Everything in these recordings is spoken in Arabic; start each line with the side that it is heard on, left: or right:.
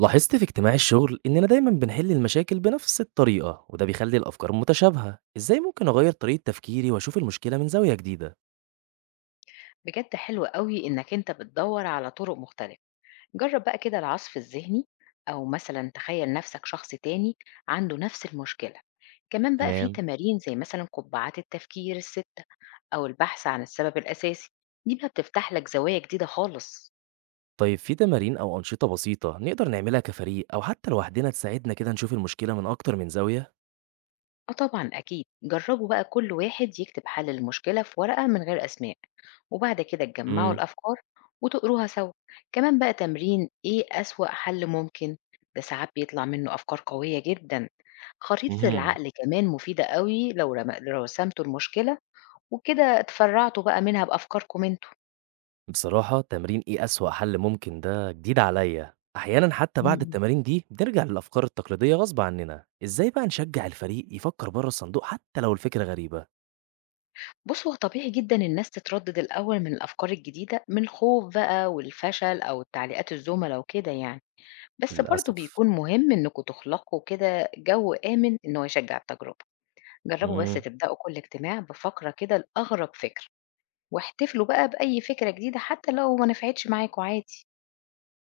right: لاحظت في اجتماع الشغل إننا دايما بنحل المشاكل بنفس الطريقة، وده بيخلي الأفكار متشابهة. إزاي ممكن أغير طريقة تفكيري وأشوف المشكلة من زاوية جديدة؟
left: بجد حلو قوي إنك أنت بتدور على طرق مختلفة. جرب بقى كده العصف الذهني، أو مثلا تخيل نفسك شخص تاني عنده نفس المشكلة. كمان بقى في
right: تمام.
left: تمارين زي مثلا قبعات التفكير الستة أو البحث عن السبب الأساسي، دي بقى بتفتح لك زوايا جديدة خالص.
right: طيب، في تمارين أو أنشطة بسيطة نقدر نعملها كفريق أو حتى لوحدنا تساعدنا كده نشوف المشكلة من أكتر من زاوية؟
left: آه طبعًا أكيد، جرّبوا بقى كل واحد يكتب حل المشكلة في ورقة من غير أسماء، وبعد كده تجمّعوا
right: امم
left: الأفكار وتقروها سوا، كمان بقى تمرين إيه أسوأ حل ممكن، ده ساعات بيطلع منه أفكار قوية جدًا، خريطة
right: امم
left: العقل كمان مفيدة أوي لو رسمتوا المشكلة وكده اتفرّعتوا بقى منها بأفكاركم أنتم.
right: بصراحة تمرين إيه أسوأ حل ممكن ده جديد عليا. أحيانا حتى
left: إمم،
right: بعد
left: إمم.
right: التمارين دي بنرجع للأفكار التقليدية غصب عننا. إزاي بقى نشجع الفريق يفكر بره الصندوق حتى لو الفكرة غريبة؟
left: بُصّوا هو طبيعي جدًا الناس تتردد الأول من الأفكار الجديدة من الخوف بقى والفشل أو تعليقات الزملا وكده يعني. بس برضه
right: للأسف.
left: بيكون مهم إنكم تخلقوا كده جو آمن إن هو يشجع التجربة، جربوا بس
right: مم.
left: تبدأوا كل اجتماع بفقرة كده لأغرب فكرة، واحتفلوا بقى بأي فكرة جديدة حتى لو ما نفعتش معاكوا عادي.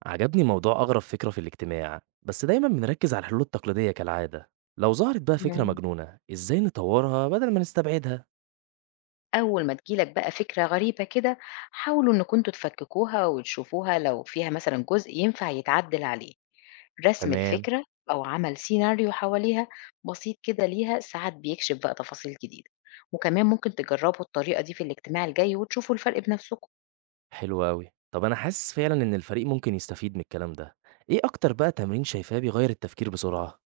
right: عجبني موضوع أغرب فكرة في الاجتماع، بس دايما بنركز على الحلول التقليدية كالعادة. لو ظهرت بقى فكرة
left: مم.
right: مجنونة، إزاي نطورها بدل ما نستبعدها؟
left: أول ما تجيلك بقى فكرة غريبة كده حاولوا إنكم انتوا تفككوها وتشوفوها لو فيها مثلا جزء ينفع يتعدل عليه، رسم
right: تمام.
left: الفكرة أو عمل سيناريو حواليها بسيط كده ليها ساعات بيكشف بقى تفاصيل جديدة، وكمان ممكن تجربوا الطريقة دي في الاجتماع الجاي وتشوفوا الفرق بنفسكم.
right: حلو أوي. طب أنا حاسس فعلا إن الفريق ممكن يستفيد من الكلام ده. إيه أكتر بقى تمرين شايفاه بيغير التفكير بسرعة؟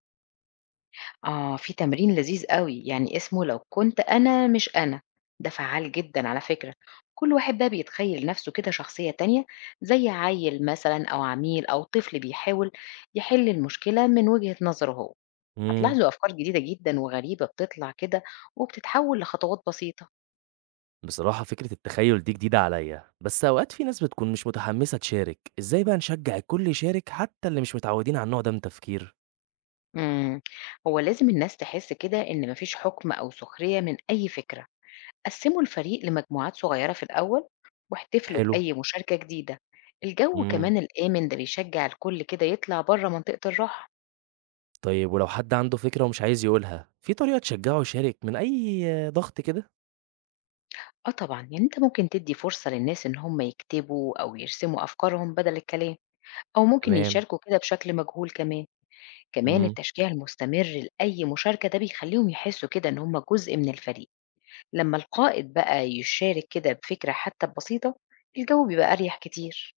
left: آه، في تمرين لذيذ أوي، يعني اسمه لو كنت أنا مش أنا، ده فعّال جدًا على فكرة، كل واحد بقى بيتخيّل نَفْسه كده شخصية تانية، زي عيّل مثلًا أو عميل أو طفل بيحاول يحل المشكلة من وجهة نظره هو،
right: مم.
left: هتلاحظوا أفكار جديدة جدًا وغريبة بتطلع كده وبتتحوّل لخطوات بسيطة.
right: بصراحة فكرة التخيل دي جديدة عليا، بس أوقات في ناس بتكون مش متحمسة تشارك. إزاي بقى نشجع الكل يشارك حتى اللي مش متعودين على النوع ده من التفكير؟
left: إمم، هو لازم الناس تحس كده إن ما فيش حُكم أو سخرية من أي فكرة. قسموا الفريق لمجموعات صغيرة في الأول واحتفلوا
right: حلو.
left: بأي مشاركة جديدة. الجو
right: مم.
left: كمان الآمن ده بيشجع الكل كده يطلع بره منطقة الراحة.
right: طيب، ولو حد عنده فكرة ومش عايز يقولها، في طريقة تشجّعه يشارك من أي ضغط كده؟
left: اه طبعا يعني انت ممكن تدي فرصة للناس ان هم يكتبوا او يرسموا افكارهم بدل الكلام، او ممكن
right: تمام.
left: يشاركوا كده بشكل مجهول كمان. كمان
right: إمم.
left: التشجيع المستمر لأي مشاركة ده بيخليهم يحسوا كده ان هم جزء من الفريق. لما القائد بقى يشارك كده بفكرة حتى بسيطة الجو بيبقى اريح كتير.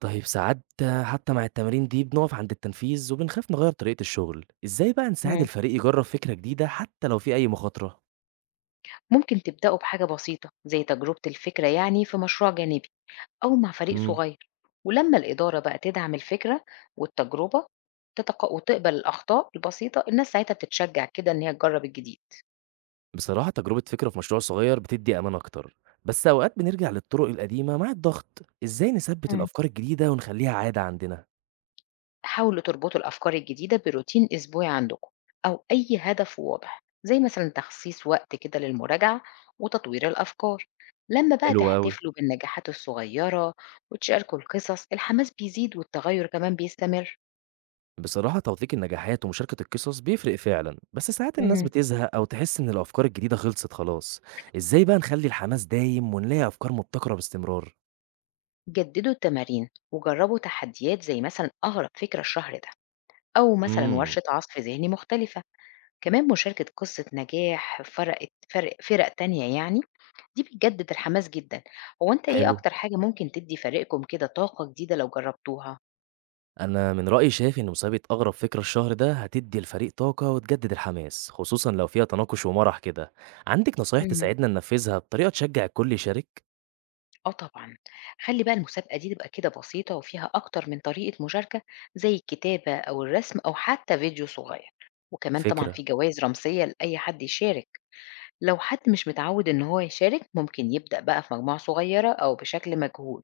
right: طيب ساعات حتى مع التمارين دي بنقف عند التنفيذ وبنخاف نغيّر طريقة الشغل، إزاي بقى نساعد
left: مم.
right: الفريق يجرّب فكرة جديدة حتى لو في أي مخاطرة؟
left: ممكن تبدأوا بحاجة بسيطة زي تجربة الفكرة يعني في مشروع جانبي أو مع فريق
right: إمم.
left: صغير، ولما الإدارة بقى تدعم الفكرة والتجربة وتقبل الأخطاء البسيطة الناس ساعتها بتتشجع كده إن هي تجرب الجديد.
right: بصراحة تجربة فكرة في مشروع صغير بتدّي أمان أكتر، بس أوقات بنرجع للطرق القديمة مع الضغط. إزاي نثبّت
left: مم.
right: الأفكار الجديدة ونخلّيها عادة عندنا؟
left: حاولوا تربطوا الأفكار الجديدة بروتين أسبوعي عندكم أو أي هدف واضح زي مثلا تخصيص وقت كده للمراجعة وتطوير الأفكار. لما بقى
right: حلو أوي.
left: تحتفلوا بالنجاحات الصغيرة وتشاركوا القصص الحماس بيزيد والتغير كمان بيستمر.
right: بصراحة توثيق النجاحات ومشاركة القصص بيفرق فعلا، بس ساعات الناس
left: مهم.
right: بتزهق أو تحس إن الأفكار الجديدة خلصت خلاص. إزاي بقى نخلي الحماس دايم ونلاقي أفكار مبتكرة باستمرار؟
left: جددوا التمارين وجربوا تحديات زي مثلا أغرب فكرة الشهر ده أو مثلا
right: امم
left: ورشة عصف ذهني مختلفة. كمان مشاركة قصة نجاح فرقت فرق فرق تانية يعني، دي بتجدد الحماس جدا. هو أنت إيه
right: حلو.
left: أكتر حاجة ممكن تدي فريقكم كده طاقة جديدة لو جربتوها؟
right: أنا من رأيي شايف إن مسابقة أغرب فكرة الشهر ده هتدي الفريق طاقة وتجدد الحماس، خصوصا لو فيها تناقش ومرح كده. عندك نصايح
left: مم.
right: تساعدنا ننفذها بطريقة تشجع الكل يشارك؟
left: اه طبعا، خلي بقى المسابقة دي تبقى كده بسيطة وفيها أكتر من طريقة مشاركة، زي الكتابة أو الرسم أو حتى فيديو صغير، وكمان طبعا
right: فكرة.
left: في جوائز رمزية لأي حد يشارك. لو حد مش متعود إن هو يشارك ممكن يبدأ بقى في مجموعة صغيرة أو بشكل مجهول.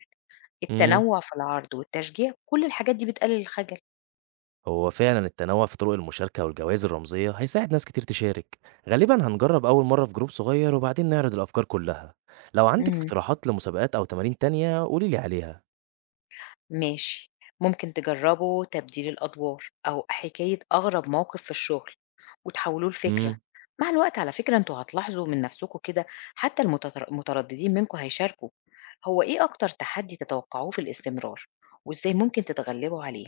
right: مم.
left: التنوع في العرض والتشجيع كل الحاجات دي بتقلل الخجل.
right: هو فعلا التنوع في طرق المشاركة والجوائز الرمزية هيساعد ناس كتير تشارك. غالبا هنجرب أول مرة في جروب صغير وبعدين نعرض الأفكار كلها. لو عندك
left: امم،
right: اقتراحات لمسابقات أو تمارين تانية قوليلي عليها.
left: ماشي. ممكن تجربوا تبديل الأدوار أو حكاية أغرب موقف في الشغل وتحولوه لفكرة.
right: امم
left: مع الوقت على فكرة انتوا هتلاحظوا من نفسكم كده حتى المترددين منكم هيشاركوا. هو ايه أكتر تحدي تتوقعوه في الاستمرار وازاي ممكن تتغلبوا عليه؟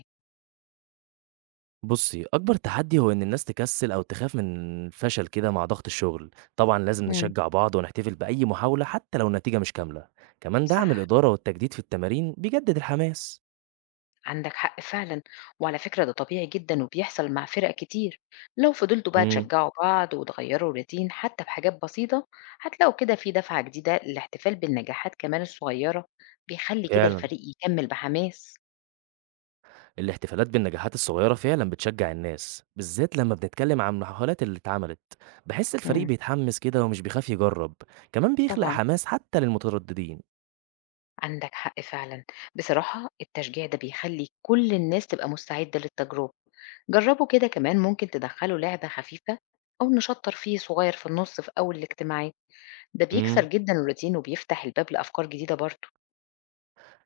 right: بصي، أكبر تحدي هو إن الناس تكسل أو تخاف من الفشل كده مع ضغط الشغل. طبعا لازم
left: امم،
right: نشجع بعض ونحتفل بأي محاولة حتى لو النتيجة مش كاملة. كمان
left: صح،
right: دعم الإدارة والتجديد في التمارين بيجدد الحماس.
left: عندك حق فعلا. وعلى فكرة ده طبيعي جدا وبيحصل مع فرق كتير. لو فضلتوا بقى
right: امم
left: تشجعوا بعض وتغيروا الروتين حتى بحاجات بسيطة هتلاقوا كده في دفعة جديدة. الاحتفال بالنجاحات كمان الصغيرة بيخلي كده
right: فعلا،
left: الفريق يكمل بحماس.
right: الاحتفالات بالنجاحات الصغيرة فعلا بتشجع الناس، بالذات لما بنتكلم عن الحفلات اللي اتعملت. بحس الفريق
left: مم.
right: بيتحمس كده ومش بيخاف يجرب. كمان بيخلق
left: طبعا،
right: حماس حتى للمترددين.
left: عندك حق فعلا. بصراحة التشجيع ده بيخلي كل الناس تبقى مستعدة للتجربة. جربوا كده كمان ممكن تدخلوا لعبة خفيفة أو نشاط ترفيهي صغير في النص في أول الاجتماعات، ده بيكسر
right: امم
left: جدًا الروتين وبيفتح الباب لأفكار جديدة برضه.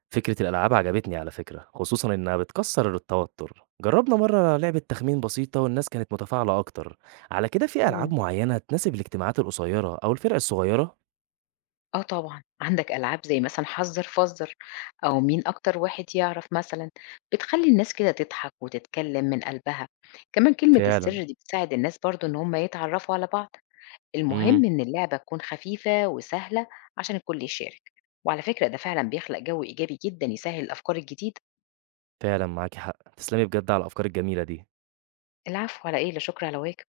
right: فكرة الألعاب عجبتني على فكرة، خصوصا إنها بتكسر التوتر. جربنا مرة لعبة تخمين بسيطة والناس كانت متفاعلة أكتر. على كده، في ألعاب
left: إمم.
right: معينة تناسب الاجتماعات القصيرة أو الفرق الصغيرة؟
left: آه طبعًا، عندك ألعاب زي مثلًا حَذّر فَذّر أو مين أكتر واحد يعرف مثلًا، بتخلّي الناس كده تضحك وتتكلّم من قلبها. كمان كلمة
right: فعلا.
left: السر دي بتساعد الناس برضه إن هم يتعرّفوا على بعض.
right: امم
left: المهم إن اللعبة تكون خفيفة وسهلة عشان الكل يشارك. وعلى فكرة ده فعلًا بيخلق جو إيجابي جدًا يسهّل الأفكار الجديدة.
right: فعلا معاكي حق، تسلمي بجد على الأفكار الجميلة دي.
left: العفو على إيه، لا شكر على واجب.